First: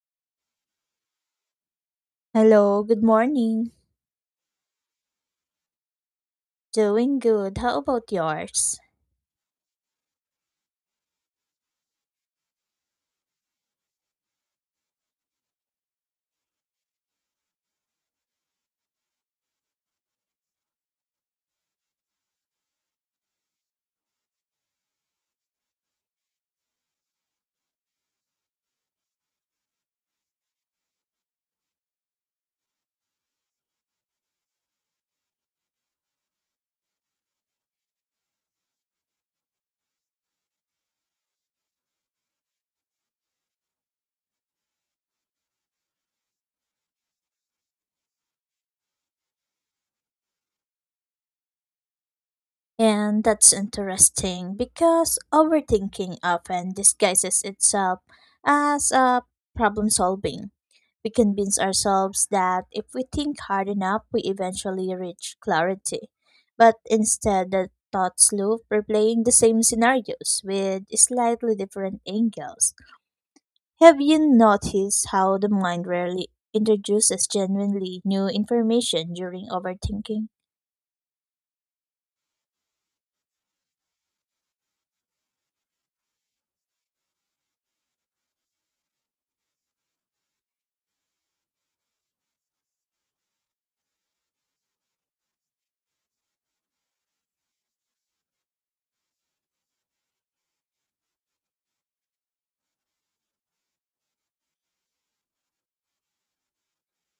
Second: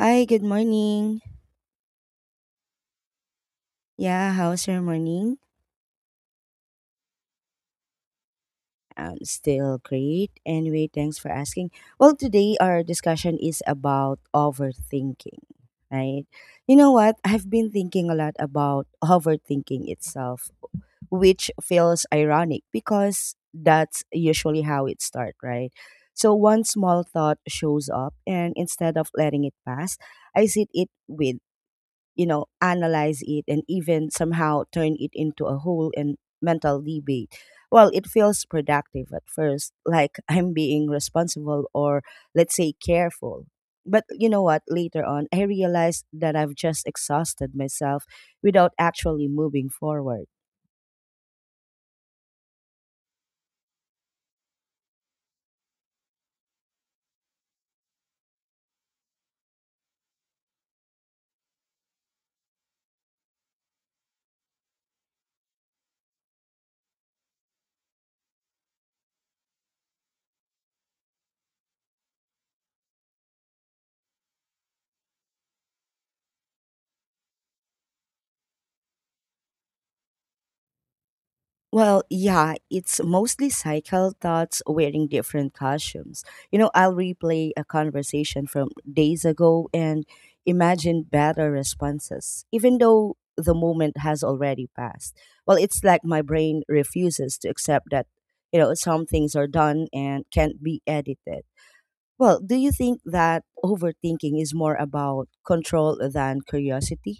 Hi, good morning. Hello, good morning. Yeah, how's your morning? Doing good. How about yours? Still great. Anyway, thanks for asking. Well, today our discussion is about overthinking, right? You know what? I've been thinking a lot about overthinking itself, which feels ironic because that's usually how it starts, right? So one small thought shows up, and instead of letting it pass, I sit it with analyze it and even somehow turn it into a whole and mental debate. Well, it feels productive at first, like I'm being responsible or let's say careful. But you know what? Later on, I realized that I've just exhausted myself without actually moving forward. And that's interesting because overthinking often disguises itself as a problem solving. We convince ourselves that if we think hard enough, we eventually reach clarity. But instead, the thoughts loop replaying the same scenarios with slightly different angles. Have you noticed how the mind rarely introduces genuinely new information during overthinking? Well, yeah, it's mostly cycle thoughts wearing different costumes. You know, I'll replay a conversation from days ago and imagine better responses, even though the moment has already passed. Well, it's like my brain refuses to accept that, you know, some things are done and can't be edited. Well, do you think that overthinking is more about control than curiosity?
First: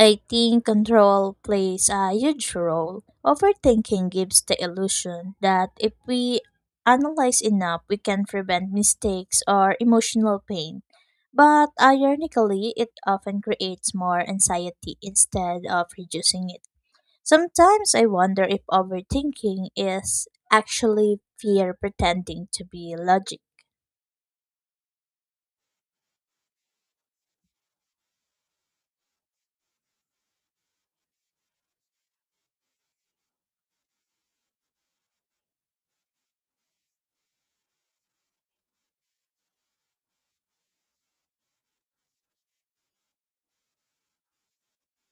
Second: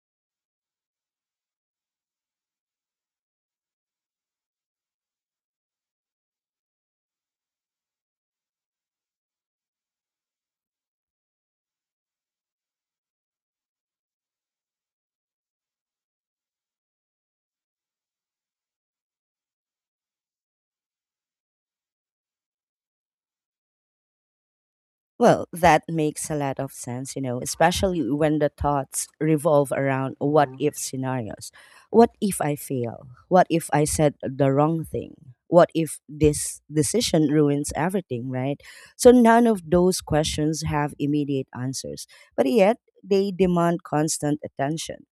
I think control plays a huge role. Overthinking gives the illusion that if we analyze enough, we can prevent mistakes or emotional pain. But ironically, it often creates more anxiety instead of reducing it. Sometimes I wonder if overthinking is actually fear pretending to be logic. Well, that makes a lot of sense, you know, especially when the thoughts revolve around what if scenarios. What if I fail? What if I said the wrong thing? What if this decision ruins everything, right? So none of those questions have immediate answers, but yet they demand constant attention.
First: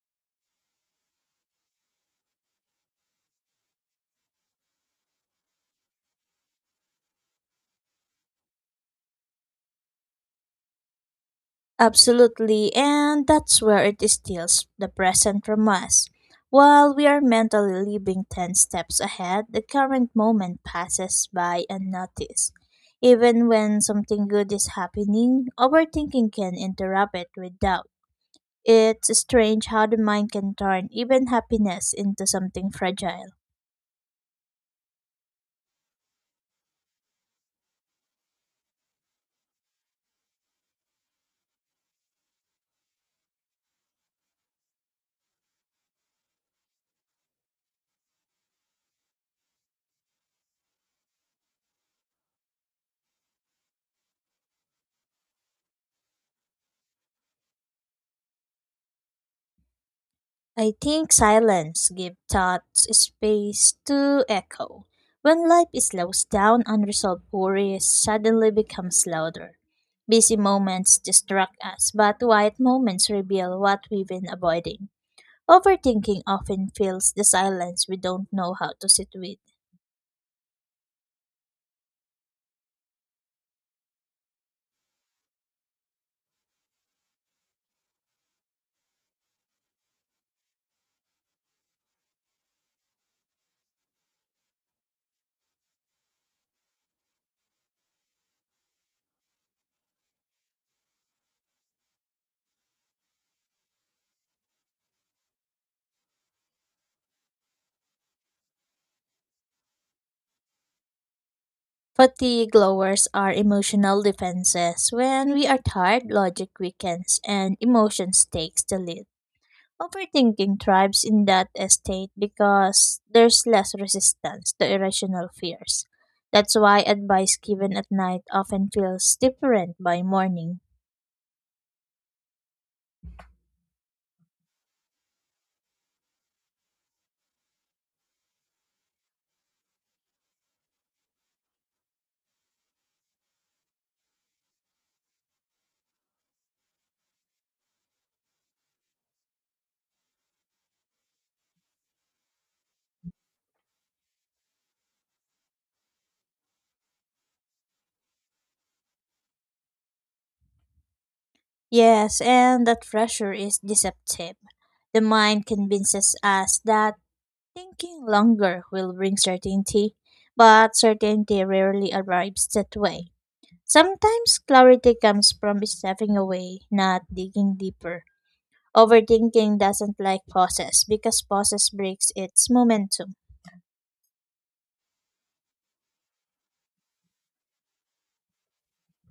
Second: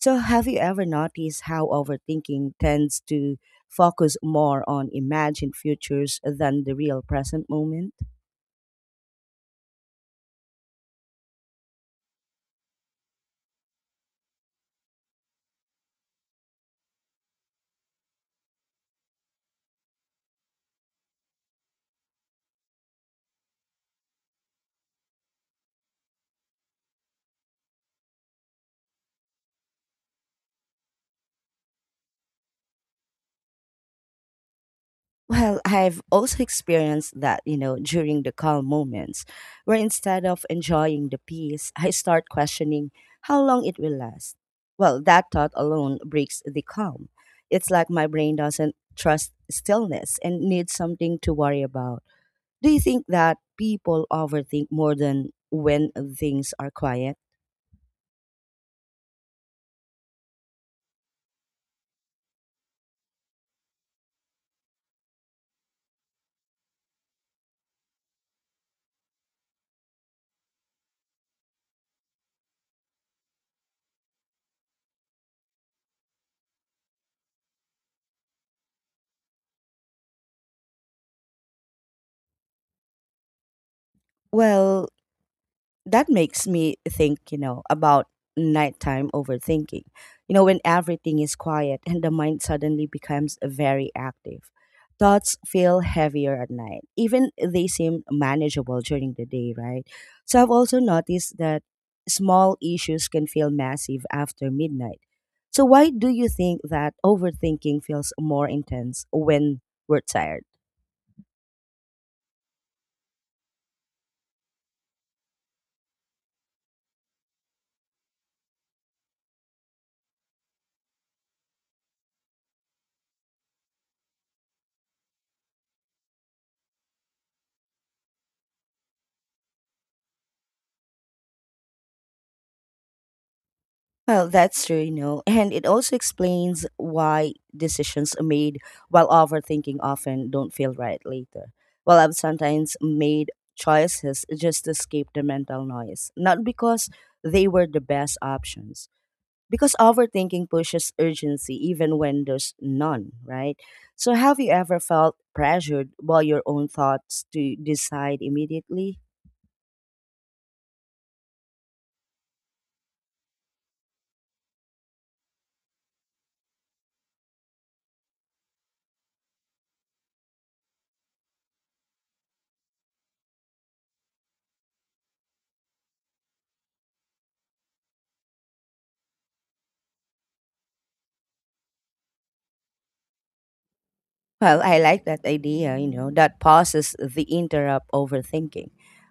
So have you ever noticed how overthinking tends to focus more on imagined futures than the real present moment? Absolutely, and that's where it steals the present from us. While we are mentally living 10 steps ahead, the current moment passes by unnoticed. Even when something good is happening, overthinking can interrupt it with doubt. It's strange how the mind can turn even happiness into something fragile. Well, I've also experienced that, you know, during the calm moments, where instead of enjoying the peace, I start questioning how long it will last. Well, that thought alone breaks the calm. It's like my brain doesn't trust stillness and needs something to worry about. Do you think that people overthink more than when things are quiet? I think silence gives thoughts space to echo. When life slows down, unresolved worries suddenly becomes louder. Busy moments distract us, but quiet moments reveal what we've been avoiding. Overthinking often fills the silence we don't know how to sit with. Well, that makes me think, you know, about nighttime overthinking. You know, when everything is quiet and the mind suddenly becomes very active, thoughts feel heavier at night. Even they seem manageable during the day, right? So I've also noticed that small issues can feel massive after midnight. So why do you think that overthinking feels more intense when we're tired? Fatigue lowers our emotional defenses. When we are tired, logic weakens and emotions takes the lead. Overthinking thrives in that estate because there's less resistance to irrational fears. That's why advice given at night often feels different by morning. Well, that's true, you know, and it also explains why decisions made while overthinking often don't feel right later. Well, I've sometimes made choices just to escape the mental noise, not because they were the best options, because overthinking pushes urgency even when there's none, right? So, have you ever felt pressured by your own thoughts to decide immediately? Yes, and that pressure is deceptive. The mind convinces us that thinking longer will bring certainty, but certainty rarely arrives that way. Sometimes clarity comes from stepping away, not digging deeper. Overthinking doesn't like process because process breaks its momentum. Well, I like that idea, you know, that pauses the interrupt overthinking.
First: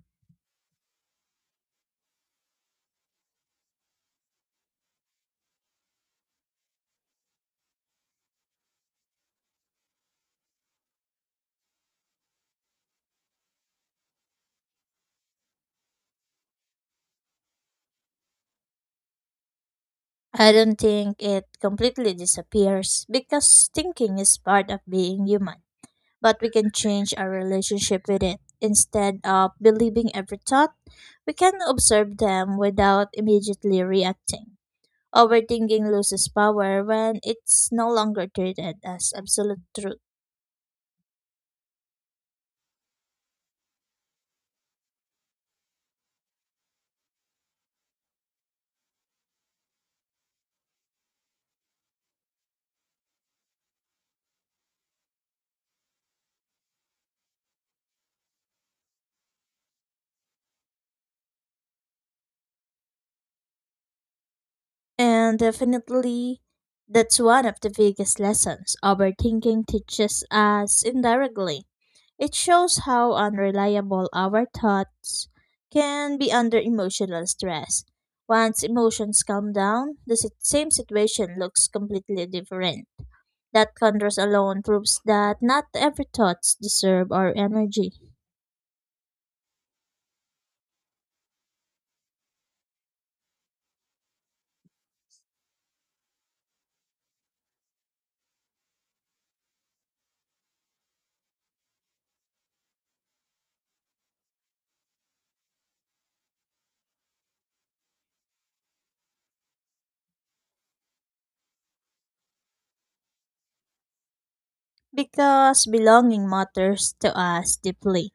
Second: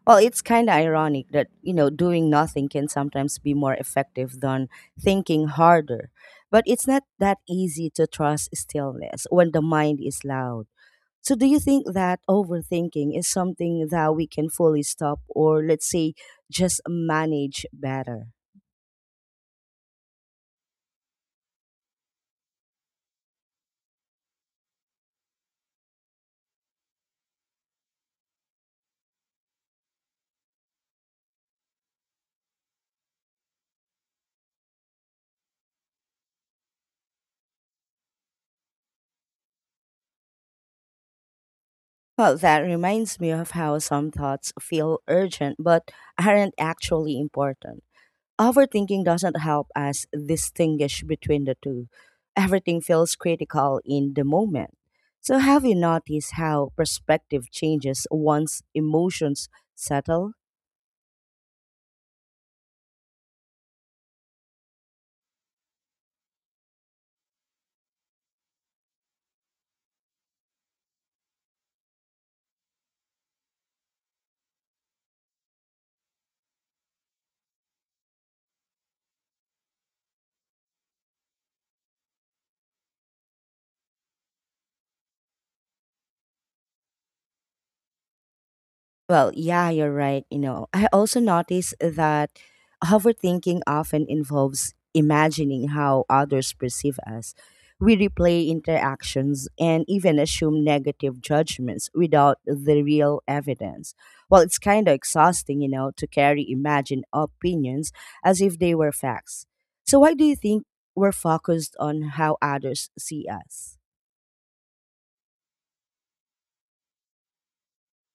Well, it's kind of ironic that, you know, doing nothing can sometimes be more effective than thinking harder. But it's not that easy to trust stillness when the mind is loud. So, do you think that overthinking is something that we can fully stop or, let's say, just manage better? I don't think it completely disappears because thinking is part of being human, but we can change our relationship with it. Instead of believing every thought, we can observe them without immediately reacting. Overthinking loses power when it's no longer treated as absolute truth. Well, that reminds me of how some thoughts feel urgent but aren't actually important. Overthinking doesn't help us distinguish between the two. Everything feels critical in the moment. So, have you noticed how perspective changes once emotions settle? And definitely, that's one of the biggest lessons overthinking teaches us indirectly. It shows how unreliable our thoughts can be under emotional stress. Once emotions calm down, the same situation looks completely different. That contrast alone proves that not every thoughts deserve our energy. Well, yeah, you're right. You know, I also notice that overthinking often involves imagining how others perceive us. We replay interactions and even assume negative judgments without the real evidence. Well, it's kind of exhausting, you know, to carry imagined opinions as if they were facts. So, why do you think we're focused on how others see us? Because belonging matters to us deeply.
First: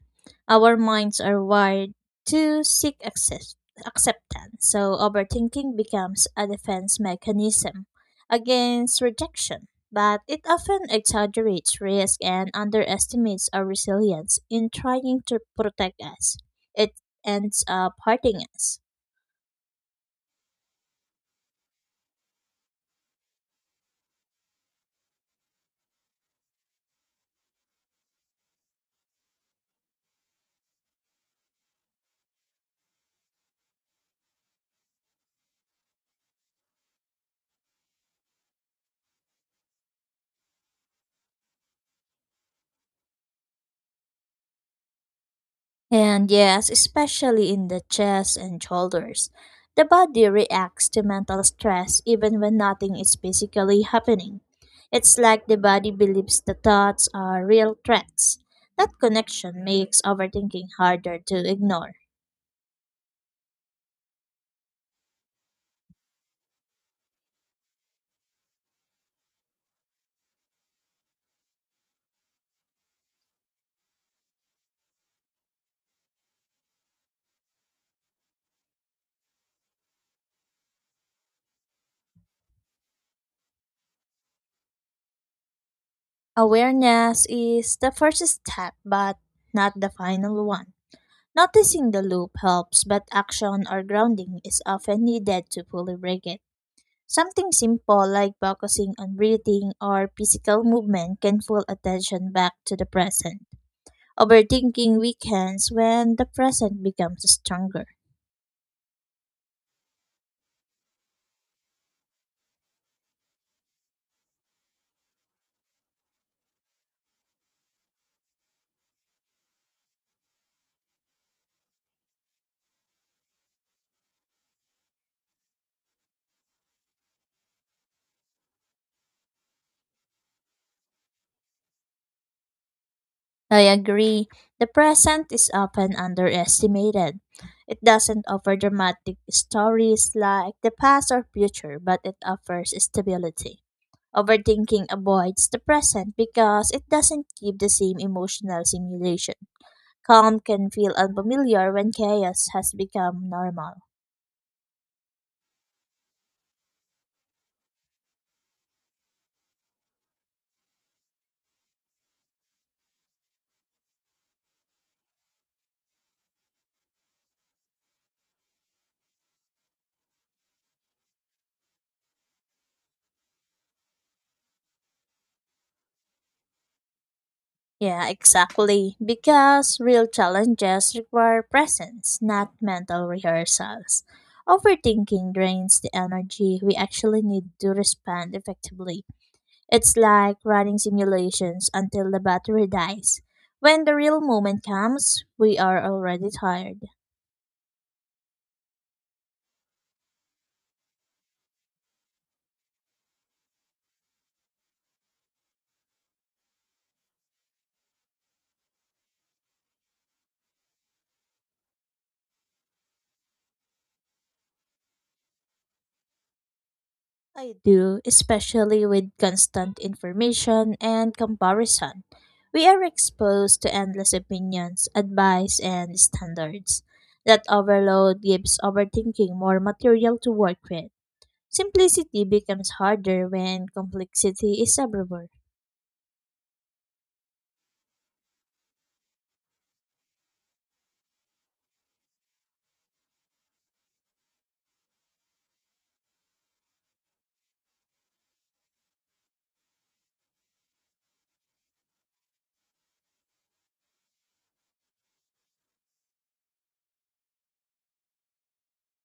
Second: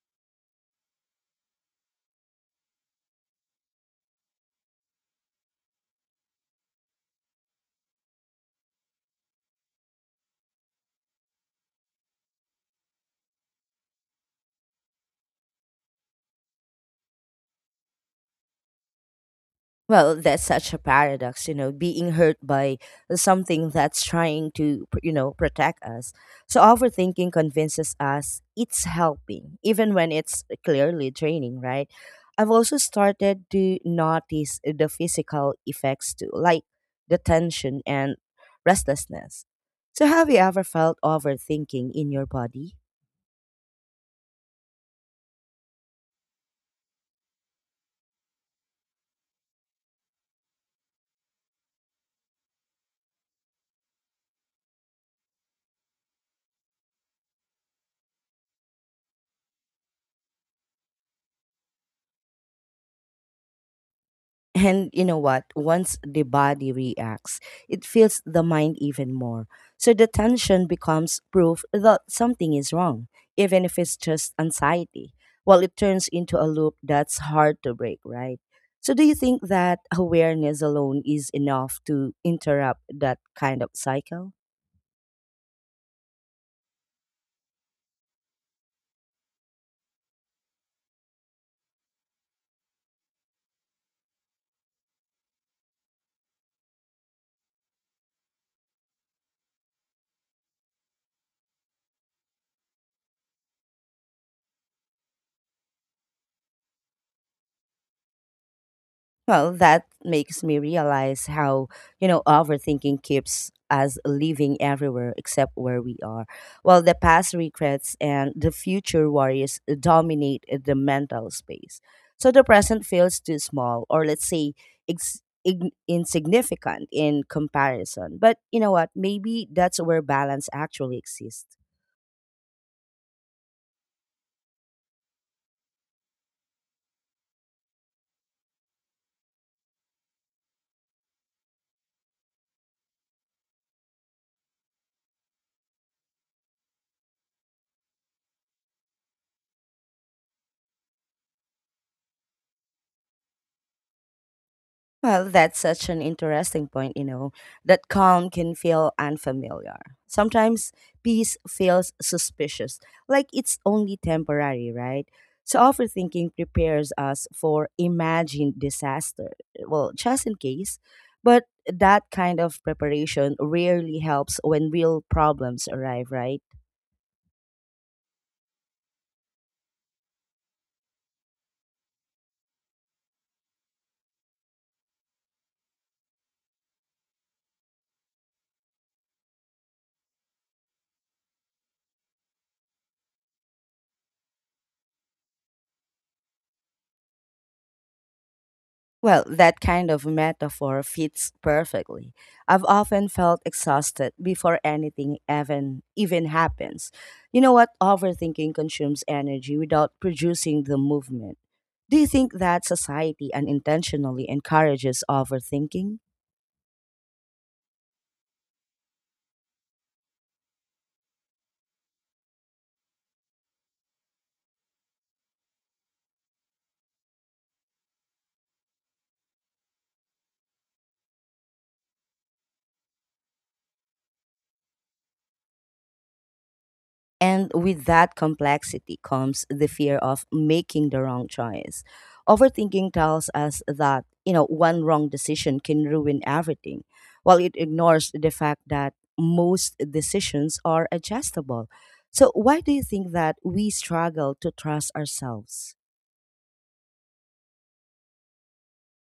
Our minds are wired to seek acceptance, so overthinking becomes a defense mechanism against rejection. But it often exaggerates risk and underestimates our resilience in trying to protect us. It ends up hurting us. Well, that's such a paradox, you know, being hurt by something that's trying to, you know, protect us. So overthinking convinces us it's helping, even when it's clearly draining, right? I've also started to notice the physical effects too, like the tension and restlessness. So have you ever felt overthinking in your body? And yes, especially in the chest and shoulders. The body reacts to mental stress even when nothing is physically happening. It's like the body believes the thoughts are real threats. That connection makes overthinking harder to ignore. And you know what? Once the body reacts, it feels the mind even more. So the tension becomes proof that something is wrong, even if it's just anxiety. Well, it turns into a loop that's hard to break, right? So, do you think that awareness alone is enough to interrupt that kind of cycle? Awareness is the first step, but not the final one. Noticing the loop helps, but action or grounding is often needed to fully break it. Something simple like focusing on breathing or physical movement can pull attention back to the present. Overthinking weakens when the present becomes stronger. Well, that makes me realize how, you know, overthinking keeps us living everywhere except where we are. While the past regrets and the future worries dominate the mental space. So the present feels too small, or let's say, insignificant in comparison. But you know what? Maybe that's where balance actually exists. I agree. The present is often underestimated. It doesn't offer dramatic stories like the past or future, but it offers stability. Overthinking avoids the present because it doesn't give the same emotional stimulation. Calm can feel unfamiliar when chaos has become normal. Well, that's such an interesting point, you know, that calm can feel unfamiliar. Sometimes peace feels suspicious, like it's only temporary, right? So overthinking prepares us for imagined disaster. Well, just in case. But that kind of preparation rarely helps when real problems arrive, right? Yeah, exactly. Because real challenges require presence, not mental rehearsals. Overthinking drains the energy we actually need to respond effectively. It's like running simulations until the battery dies. When the real moment comes, we are already tired. Well, that kind of metaphor fits perfectly. I've often felt exhausted before anything even happens. You know what? Overthinking consumes energy without producing the movement. Do you think that society unintentionally encourages overthinking? I do, especially with constant information and comparison. We are exposed to endless opinions, advice, and standards. That overload gives overthinking more material to work with. Simplicity becomes harder when complexity is everywhere. And with that complexity comes the fear of making the wrong choice. Overthinking tells us that, you know, one wrong decision can ruin everything, while it ignores the fact that most decisions are adjustable. So, why do you think that we struggle to trust ourselves?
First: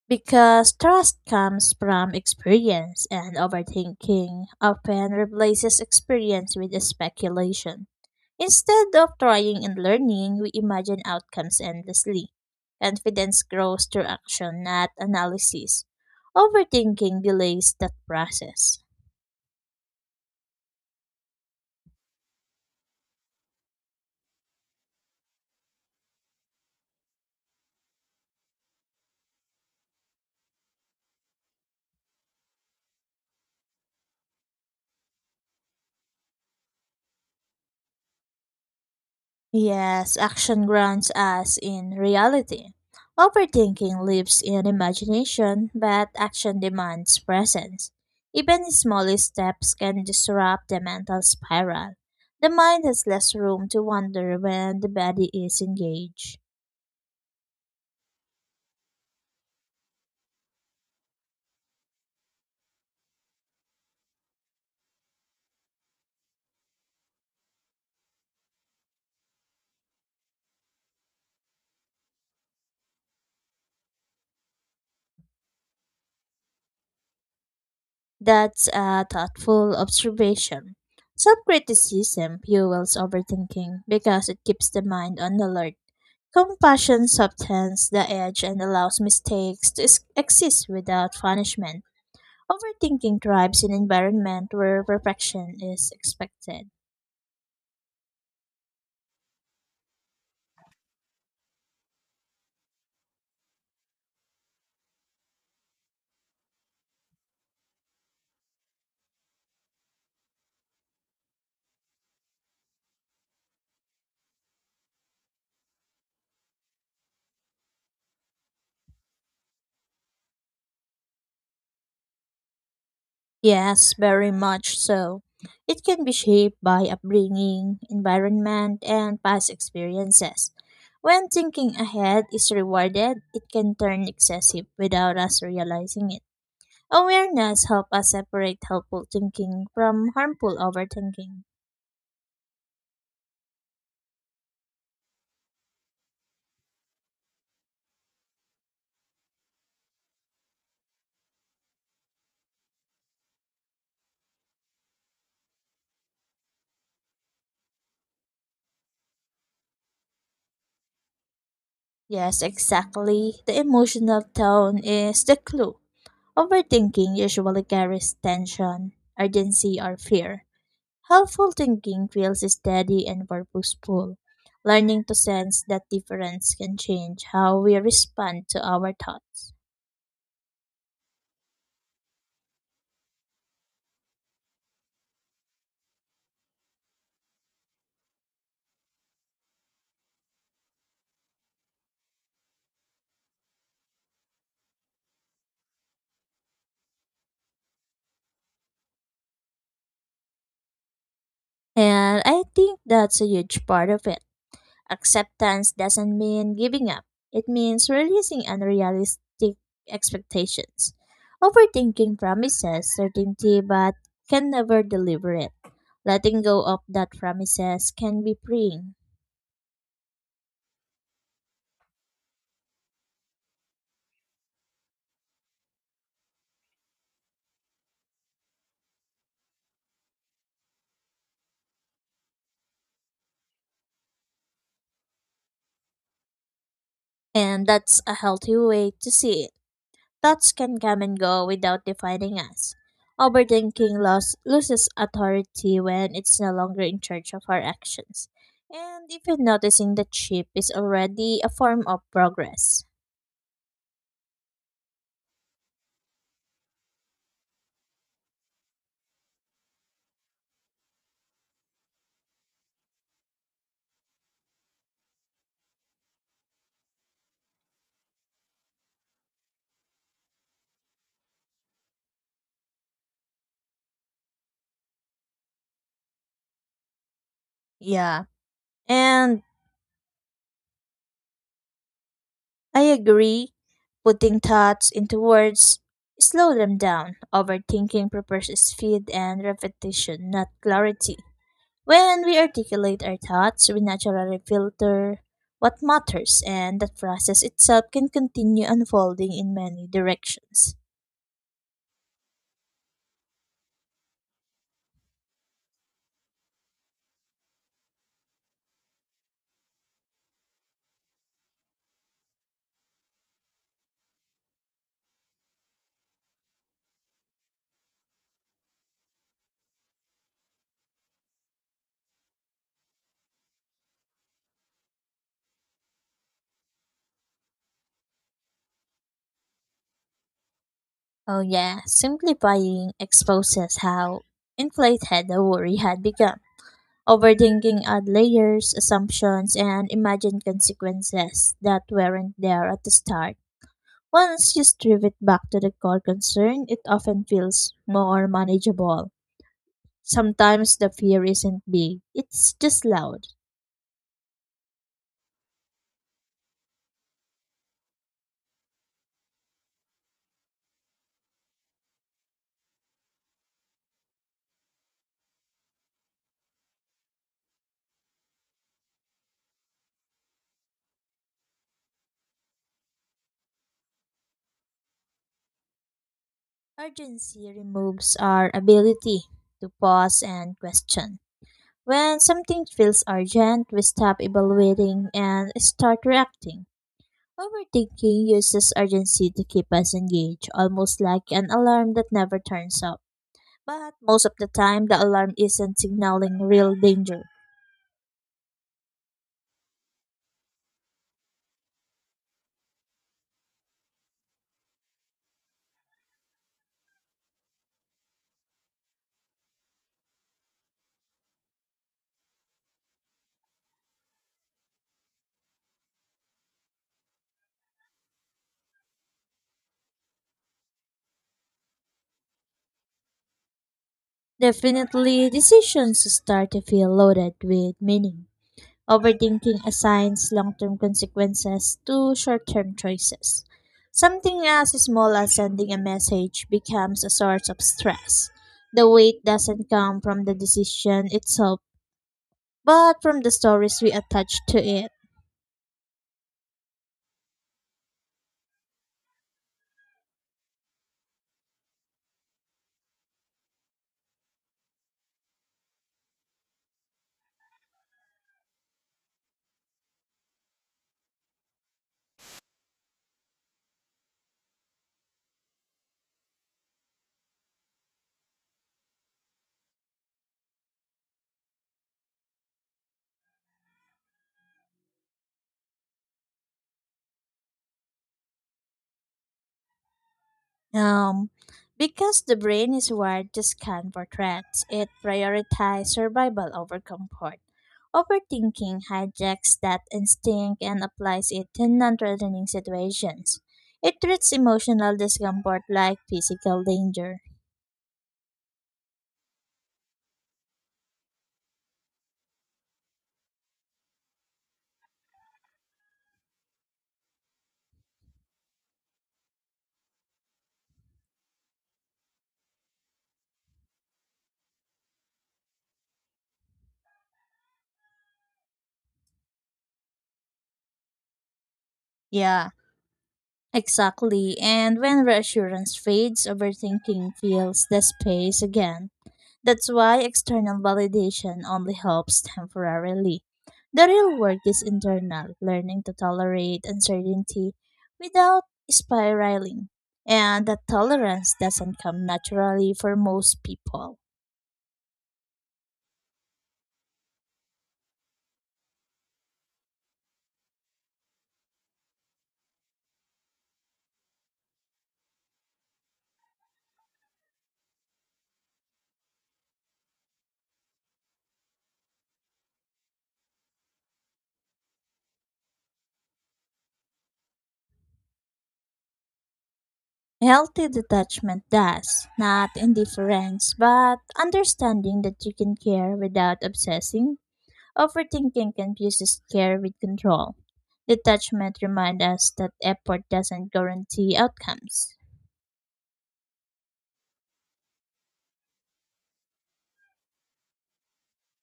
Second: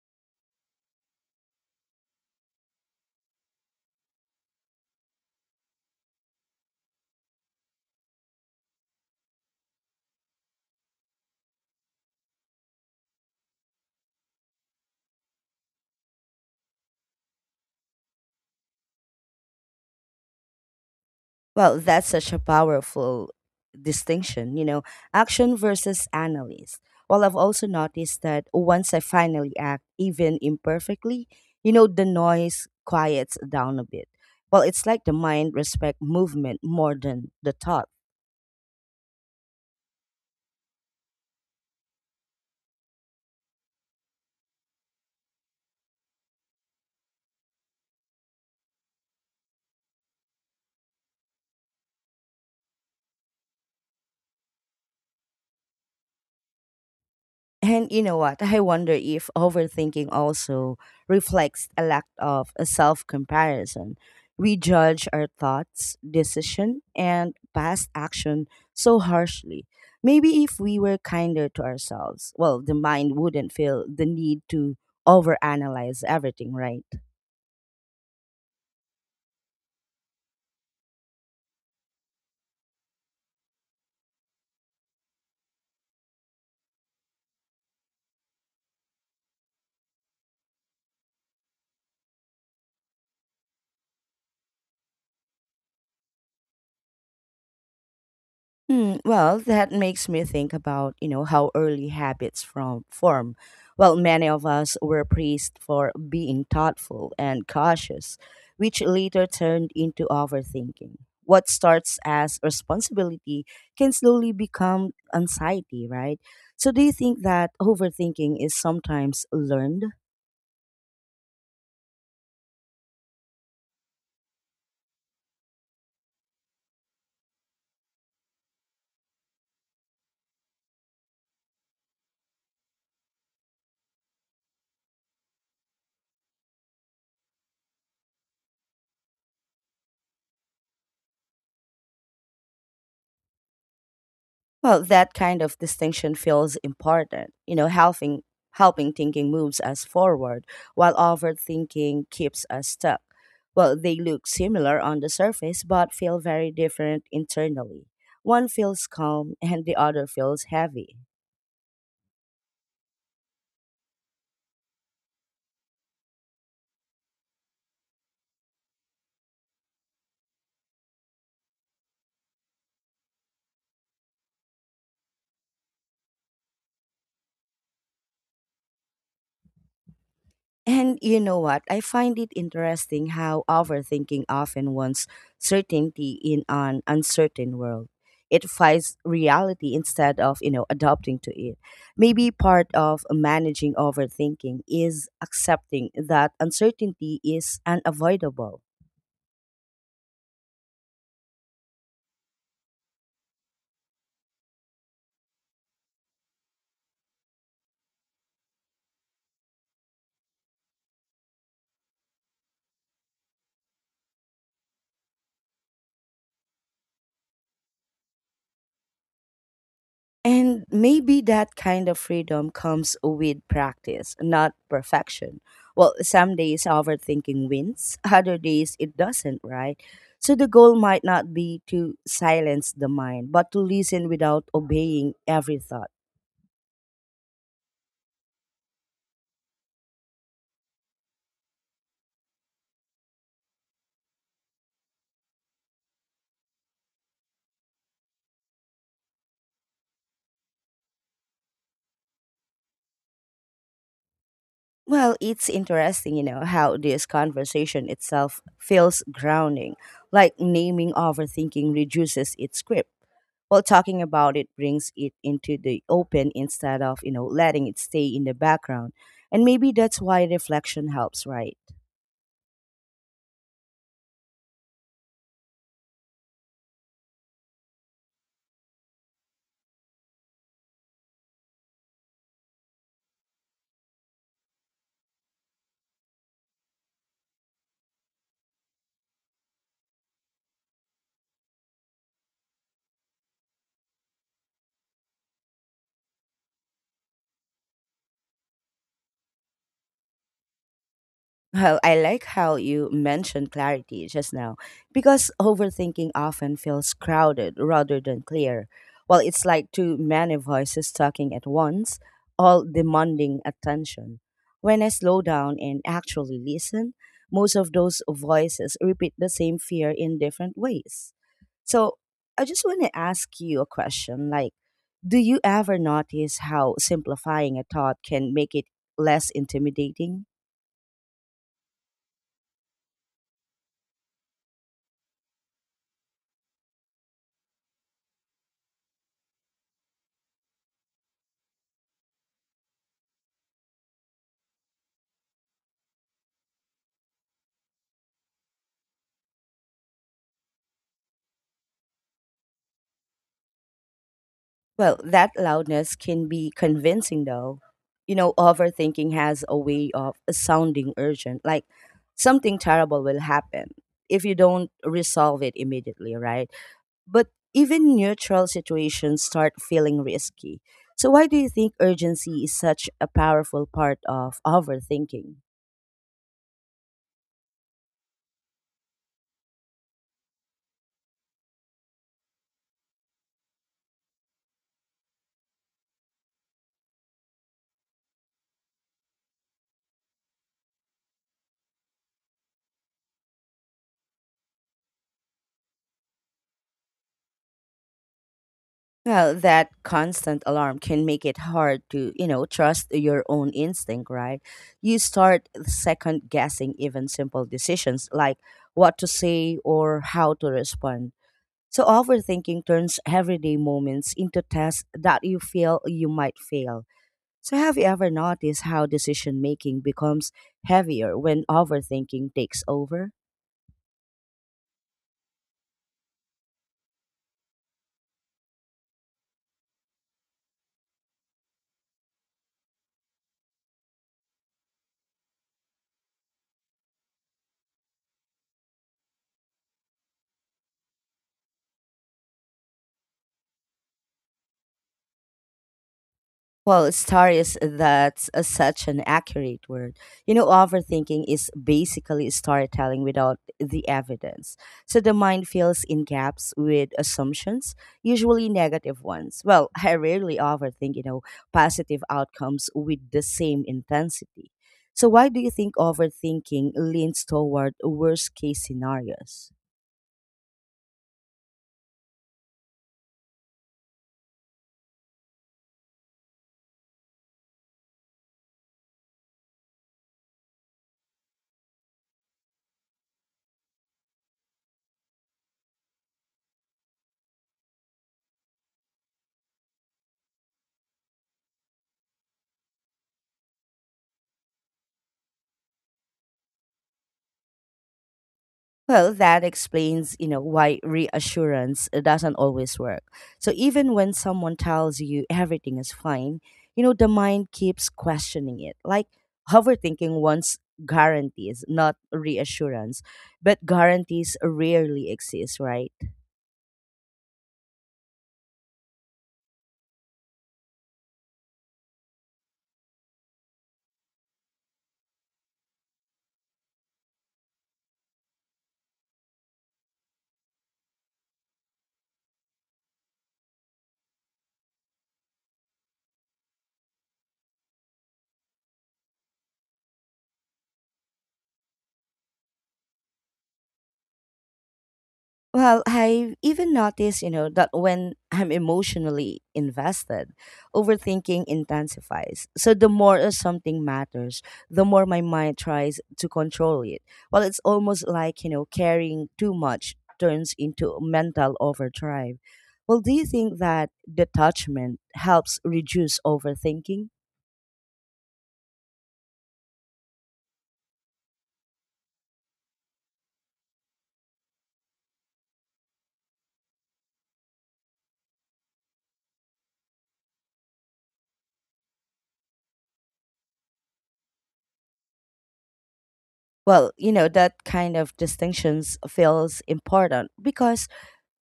Because trust comes from experience, and overthinking often replaces experience with a speculation. Instead of trying and learning, we imagine outcomes endlessly. Confidence grows through action, not analysis. Overthinking delays that process. Well, that's such a powerful distinction, you know, action versus analysis. Well, I've also noticed that once I finally act, even imperfectly, you know, the noise quiets down a bit. Well, it's like the mind respect movement more than the thought. Yes, action grounds us in reality. Overthinking lives in imagination, but action demands presence. Even the smallest steps can disrupt the mental spiral. The mind has less room to wander when the body is engaged. And you know what? I wonder if overthinking also reflects a lack of a self comparison. We judge our thoughts, decision, and past action so harshly. Maybe if we were kinder to ourselves, well, the mind wouldn't feel the need to overanalyze everything, right? That's a thoughtful observation. Self criticism fuels overthinking because it keeps the mind on alert. Compassion softens the edge and allows mistakes to exist without punishment. Overthinking thrives in environment where perfection is expected. Hmm, well, that makes me think about, you know, how early habits from form. Well, many of us were praised for being thoughtful and cautious, which later turned into overthinking. What starts as responsibility can slowly become anxiety, right? So do you think that overthinking is sometimes learned? Yes, very much so. It can be shaped by upbringing, environment, and past experiences. When thinking ahead is rewarded, it can turn excessive without us realizing it. Awareness helps us separate helpful thinking from harmful overthinking. Well, that kind of distinction feels important. You know, helping thinking moves us forward, while overthinking keeps us stuck. Well, they look similar on the surface but feel very different internally. One feels calm and the other feels heavy. Yes, exactly. The emotional tone is the clue. Overthinking usually carries tension, urgency, or fear. Helpful thinking feels steady and purposeful. Learning to sense that difference can change how we respond to our thoughts. And you know what? I find it interesting how overthinking often wants certainty in an uncertain world. It fights reality instead of, you know, adapting to it. Maybe part of managing overthinking is accepting that uncertainty is unavoidable. And I think that's a huge part of it. Acceptance doesn't mean giving up. It means releasing unrealistic expectations. Overthinking promises certainty but can never deliver it. Letting go of that promises can be freeing, And maybe that kind of freedom comes with practice, not perfection. Well, some days overthinking wins, other days it doesn't, right? So the goal might not be to silence the mind, but to listen without obeying every thought. and that's a healthy way to see it. Thoughts can come and go without defining us. Overthinking loses authority when it's no longer in charge of our actions. And even noticing the chip is already a form of progress. Well, it's interesting, you know, how this conversation itself feels grounding, like naming overthinking reduces its grip. While talking about it brings it into the open instead of, you know, letting it stay in the background. And maybe that's why reflection helps, right? Yeah, and I agree. Putting thoughts into words, slow them down. Overthinking prepares speed and repetition, not clarity. When we articulate our thoughts, we naturally filter what matters, and that process itself can continue unfolding in many directions. Well, I like how you mentioned clarity just now, because overthinking often feels crowded rather than clear. Well, it's like too many voices talking at once, all demanding attention. When I slow down and actually listen, most of those voices repeat the same fear in different ways. So I just want to ask you a question like, do you ever notice how simplifying a thought can make it less intimidating? Oh, yeah, simplifying exposes how inflated the worry had become. Overthinking add layers, assumptions, and imagined consequences that weren't there at the start. Once you strip it back to the core concern, it often feels more manageable. Sometimes the fear isn't big, it's just loud. Well, that loudness can be convincing though. You know, overthinking has a way of sounding urgent, like something terrible will happen if you don't resolve it immediately, right? But even neutral situations start feeling risky. So, why do you think urgency is such a powerful part of overthinking? Urgency removes our ability to pause and question. When something feels urgent, we stop evaluating and start reacting. Overthinking uses urgency to keep us engaged, almost like an alarm that never turns off. But most of the time, the alarm isn't signaling real danger. Well, that constant alarm can make it hard to, you know, trust your own instinct, right? You start second guessing even simple decisions like what to say or how to respond. So, overthinking turns everyday moments into tests that you feel you might fail. So, have you ever noticed how decision making becomes heavier when overthinking takes over? Definitely, decisions start to feel loaded with meaning. Overthinking assigns long term consequences to short term choices. Something as small as sending a message becomes a source of stress. The weight doesn't come from the decision itself, but from the stories we attach to it. Well, star is that's a, such an accurate word. You know, overthinking is basically storytelling without the evidence. So the mind fills in gaps with assumptions, usually negative ones. Well, I rarely overthink, you know, positive outcomes with the same intensity. So why do you think overthinking leans toward worst case scenarios? Um, because the brain is wired to scan for threats, it prioritizes survival over comfort. Overthinking hijacks that instinct and applies it to non threatening situations. It treats emotional discomfort like physical danger. Well, that explains, you know, why reassurance doesn't always work. So even when someone tells you everything is fine, you know, the mind keeps questioning it. Like overthinking wants guarantees, not reassurance. But guarantees rarely exist, right? Yeah, exactly. And when reassurance fades, overthinking fills the space again. That's why external validation only helps temporarily. The real work is internal, learning to tolerate uncertainty without spiraling. And that tolerance doesn't come naturally for most people. Well, I've even noticed, you know, that when I'm emotionally invested, overthinking intensifies. So the more something matters, the more my mind tries to control it. Well, it's almost like, you know, carrying too much turns into mental overdrive. Well, do you think that detachment helps reduce overthinking? Healthy detachment does, not indifference, but understanding that you can care without obsessing. Overthinking confuses care with control. Detachment reminds us that effort doesn't guarantee outcomes. Well, you know, that kind of distinctions feels important because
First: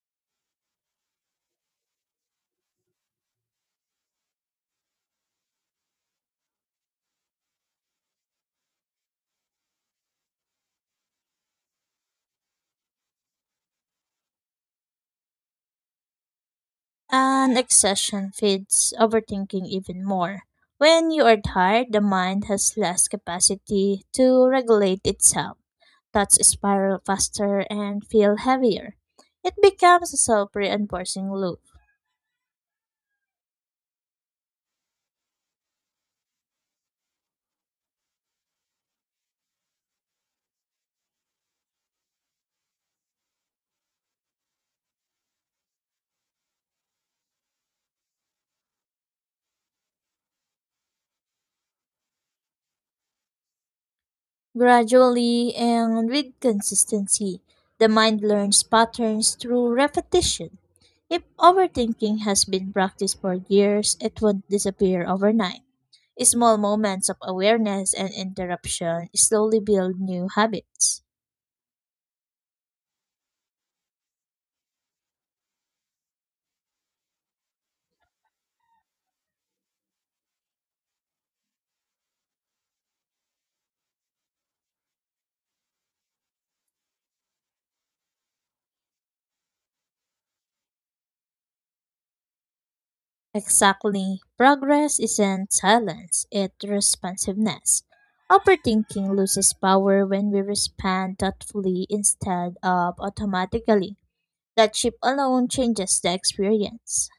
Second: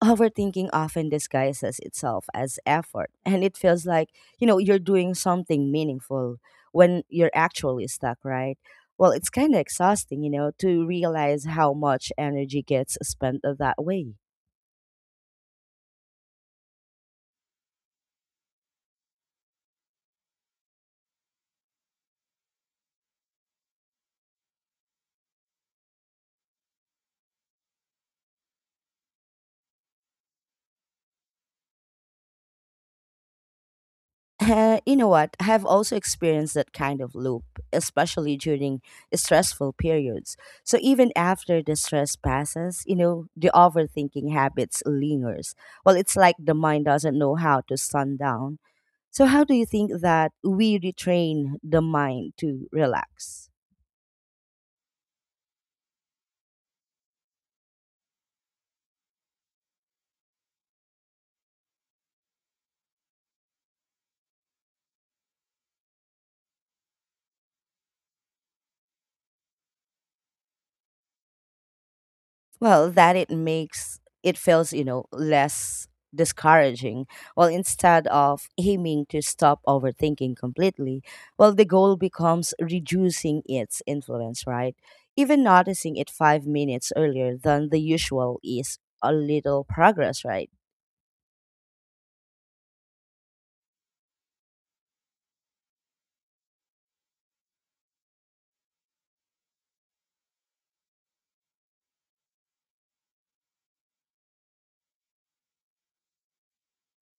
overthinking often disguises itself as effort, and it feels like, you know, you're doing something meaningful when you're actually stuck, right? Well, it's kind of exhausting, you know, to realize how much energy gets spent that way. An obsession feeds overthinking even more. When you are tired, the mind has less capacity to regulate itself. Thoughts spiral faster and feel heavier. It becomes a self reinforcing loop. You know what? I have also experienced that kind of loop, especially during stressful periods. So even after the stress passes, you know, the overthinking habits lingers. Well, it's like the mind doesn't know how to sun down. So how do you think that we retrain the mind to relax? Gradually and with consistency, the mind learns patterns through repetition. If overthinking has been practiced for years, it won't disappear overnight. Small moments of awareness and interruption slowly build new habits. Well, that it makes it feels, you know, less discouraging. Well, instead of aiming to stop overthinking completely, well, the goal becomes reducing its influence, right? Even noticing it 5 minutes earlier than the usual is a little progress, right? Exactly, progress isn't silence, it's responsiveness. Overthinking loses power when we respond thoughtfully instead of automatically. That chip alone changes the experience.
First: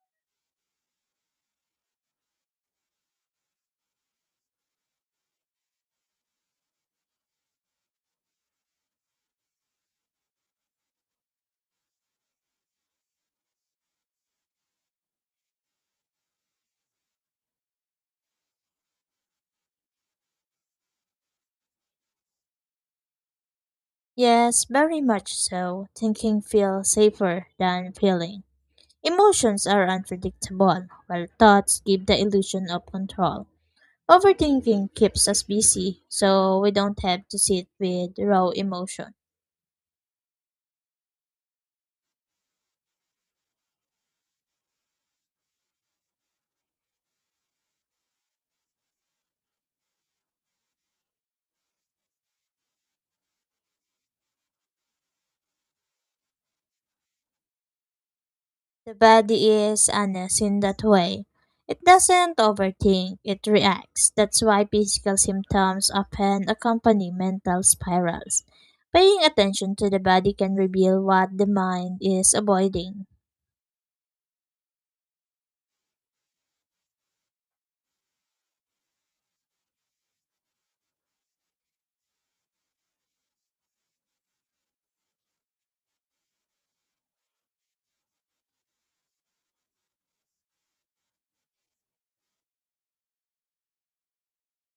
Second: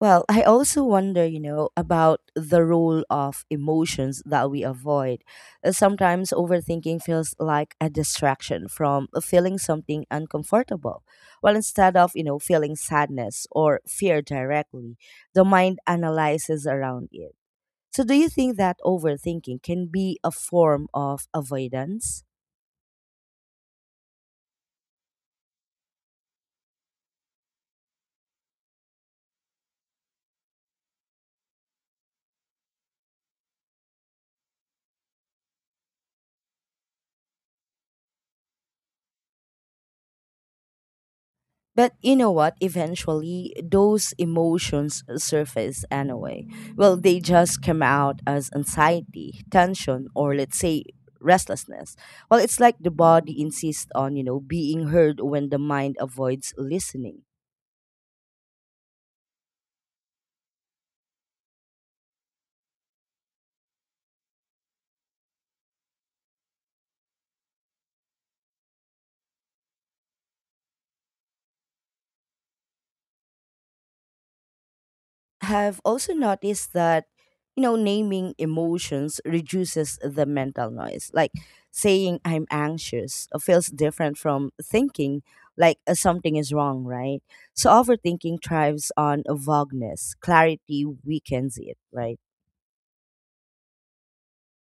Well, I also wonder, you know, about the role of emotions that we avoid. Sometimes overthinking feels like a distraction from feeling something uncomfortable. Well, instead of, you know, feeling sadness or fear directly, the mind analyzes around it. So, do you think that overthinking can be a form of avoidance? Yes, very much so. Thinking feels safer than feeling. Emotions are unpredictable, while thoughts give the illusion of control. Overthinking keeps us busy, so we don't have to sit with raw emotion. But you know what? Eventually, those emotions surface anyway. Well, they just come out as anxiety, tension, or let's say restlessness. Well, it's like the body insists on, you know, being heard when the mind avoids listening. The body is honest in that way. It doesn't overthink, it reacts. That's why physical symptoms often accompany mental spirals. Paying attention to the body can reveal what the mind is avoiding. Have also noticed that, you know, naming emotions reduces the mental noise, like saying I'm anxious feels different from thinking like something is wrong, right? So overthinking thrives on vagueness, clarity weakens it, right?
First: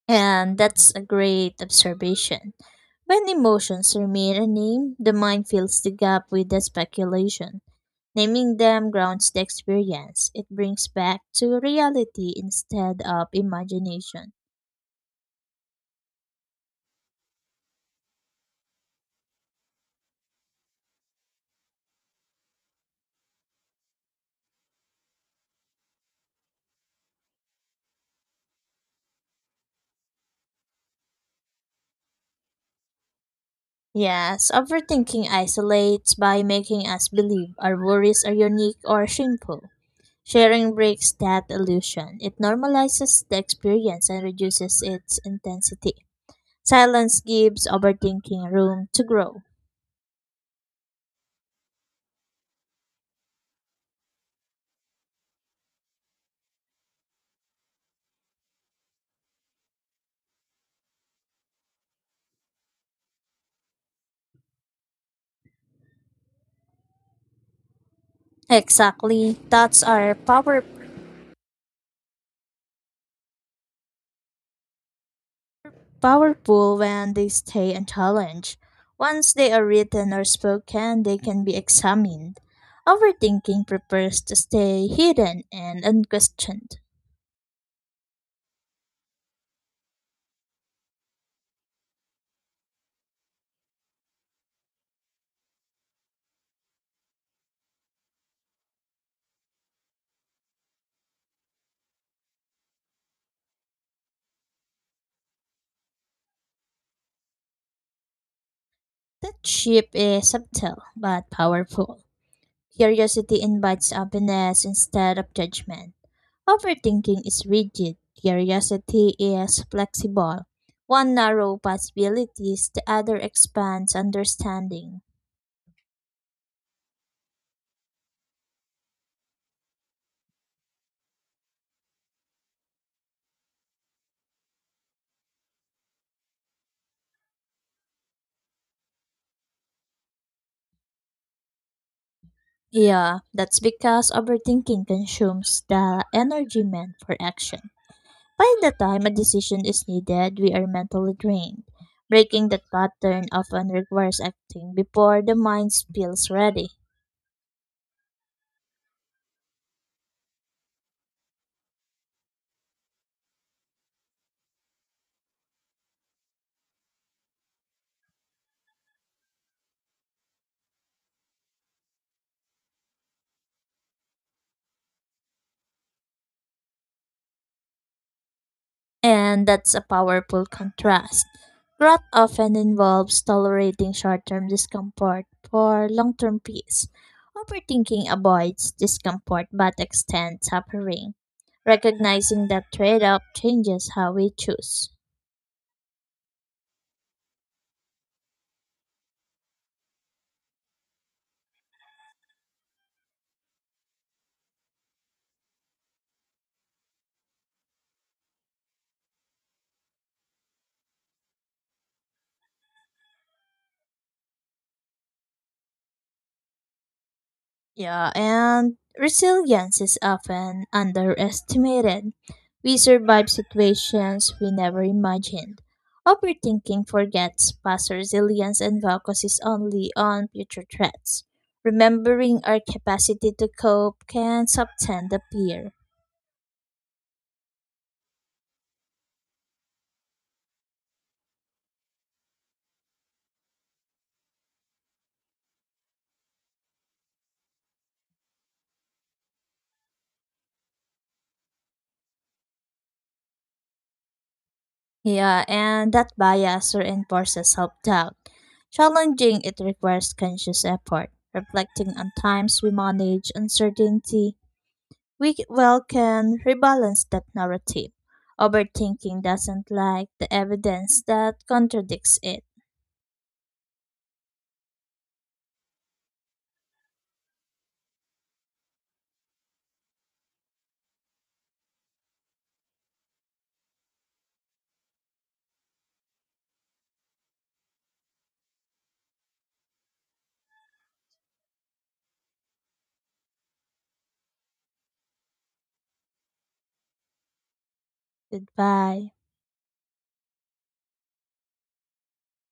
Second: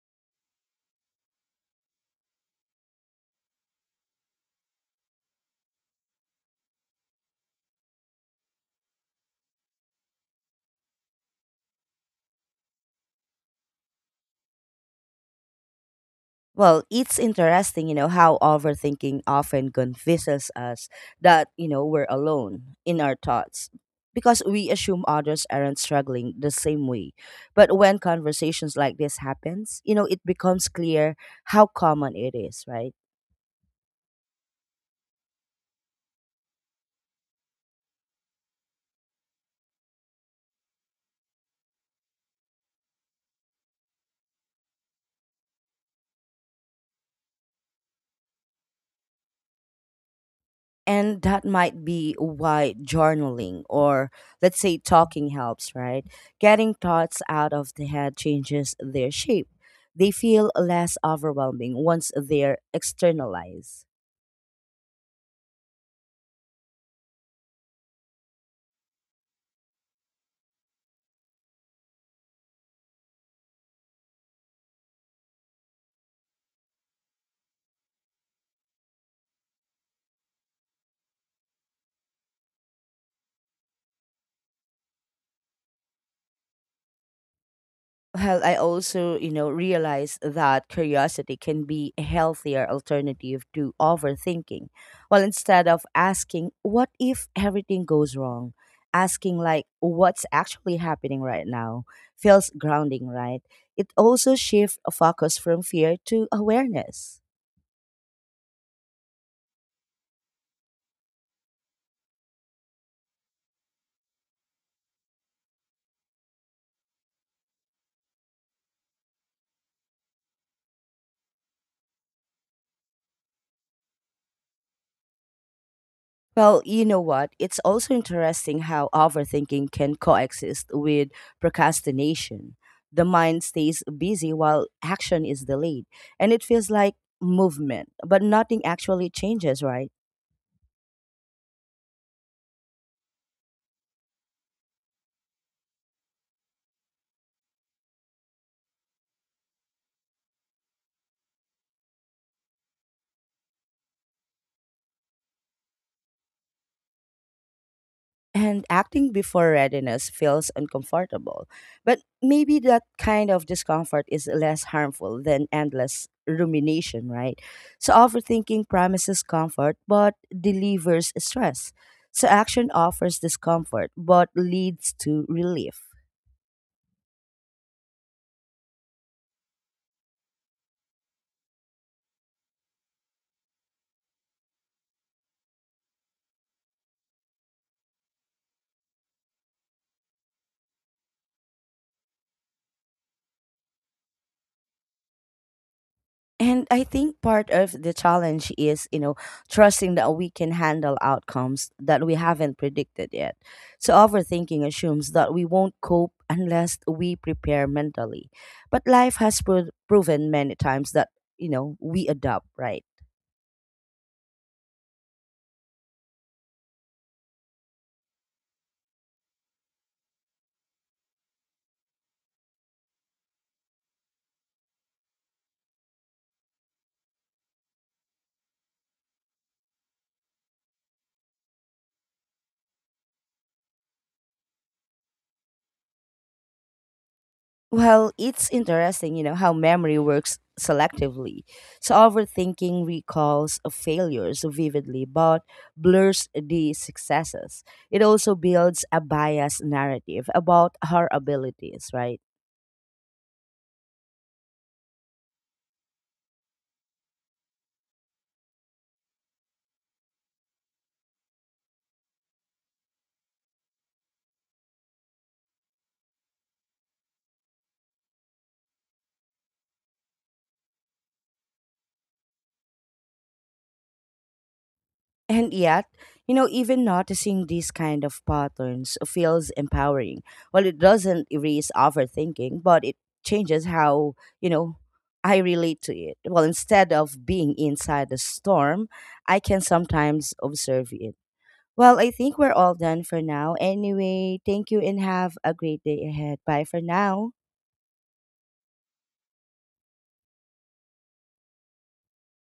And that's a great observation. When emotions remain unnamed, the mind fills the gap with the speculation. Naming them grounds the experience. It brings back to reality instead of imagination. Well, it's interesting, you know, how overthinking often convinces us that, you know, we're alone in our thoughts because we assume others aren't struggling the same way. But when conversations like this happens, you know, it becomes clear how common it is, right? Yes, overthinking isolates by making us believe our worries are unique or shameful. Sharing breaks that illusion. It normalizes the experience and reduces its intensity. Silence gives overthinking room to grow. And that might be why journaling or let's say talking helps, right? Getting thoughts out of the head changes their shape. They feel less overwhelming once they're externalized. Exactly. Thoughts are powerful when they stay unchallenged. Once they are written or spoken, they can be examined. Overthinking prefers to stay hidden and unquestioned. Well, I also, you know, realize that curiosity can be a healthier alternative to overthinking. Well, instead of asking, what if everything goes wrong? Asking, like, what's actually happening right now feels grounding, right? It also shifts focus from fear to awareness. That ship is subtle but powerful. Curiosity invites openness instead of judgment. Overthinking is rigid. Curiosity is flexible. One narrows possibilities, the other expands understanding. Well, you know what? It's also interesting how overthinking can coexist with procrastination. The mind stays busy while action is delayed, and it feels like movement, but nothing actually changes, right? Yeah, that's because overthinking consumes the energy meant for action. By the time a decision is needed, we are mentally drained. Breaking that pattern often requires acting before the mind feels ready. And acting before readiness feels uncomfortable. But maybe that kind of discomfort is less harmful than endless rumination, right? So overthinking promises comfort but delivers stress. So action offers discomfort but leads to relief. And that's a powerful contrast. Growth often involves tolerating short term discomfort for long term peace. Overthinking avoids discomfort but extends suffering. Recognizing that trade off changes how we choose. And I think part of the challenge is, you know, trusting that we can handle outcomes that we haven't predicted yet. So overthinking assumes that we won't cope unless we prepare mentally. But life has proven many times that, you know, we adapt, right? Yeah, and resilience is often underestimated. We survive situations we never imagined. Overthinking forgets past resilience and focuses only on future threats. Remembering our capacity to cope can soften the fear. Well, it's interesting, you know, how memory works selectively. So overthinking recalls of failures vividly but blurs the successes. It also builds a biased narrative about her abilities, right? Yeah, and that bias reinforces self doubt. Challenging it requires conscious effort, reflecting on times we manage uncertainty. We can rebalance that narrative. Overthinking doesn't like the evidence that contradicts it. And yet, you know, even noticing these kind of patterns feels empowering. Well, it doesn't erase overthinking, but it changes how, you know, I relate to it. Well, instead of being inside the storm, I can sometimes observe it. Well, I think we're all done for now. Anyway, thank you and have a great day ahead. Bye for now. Goodbye.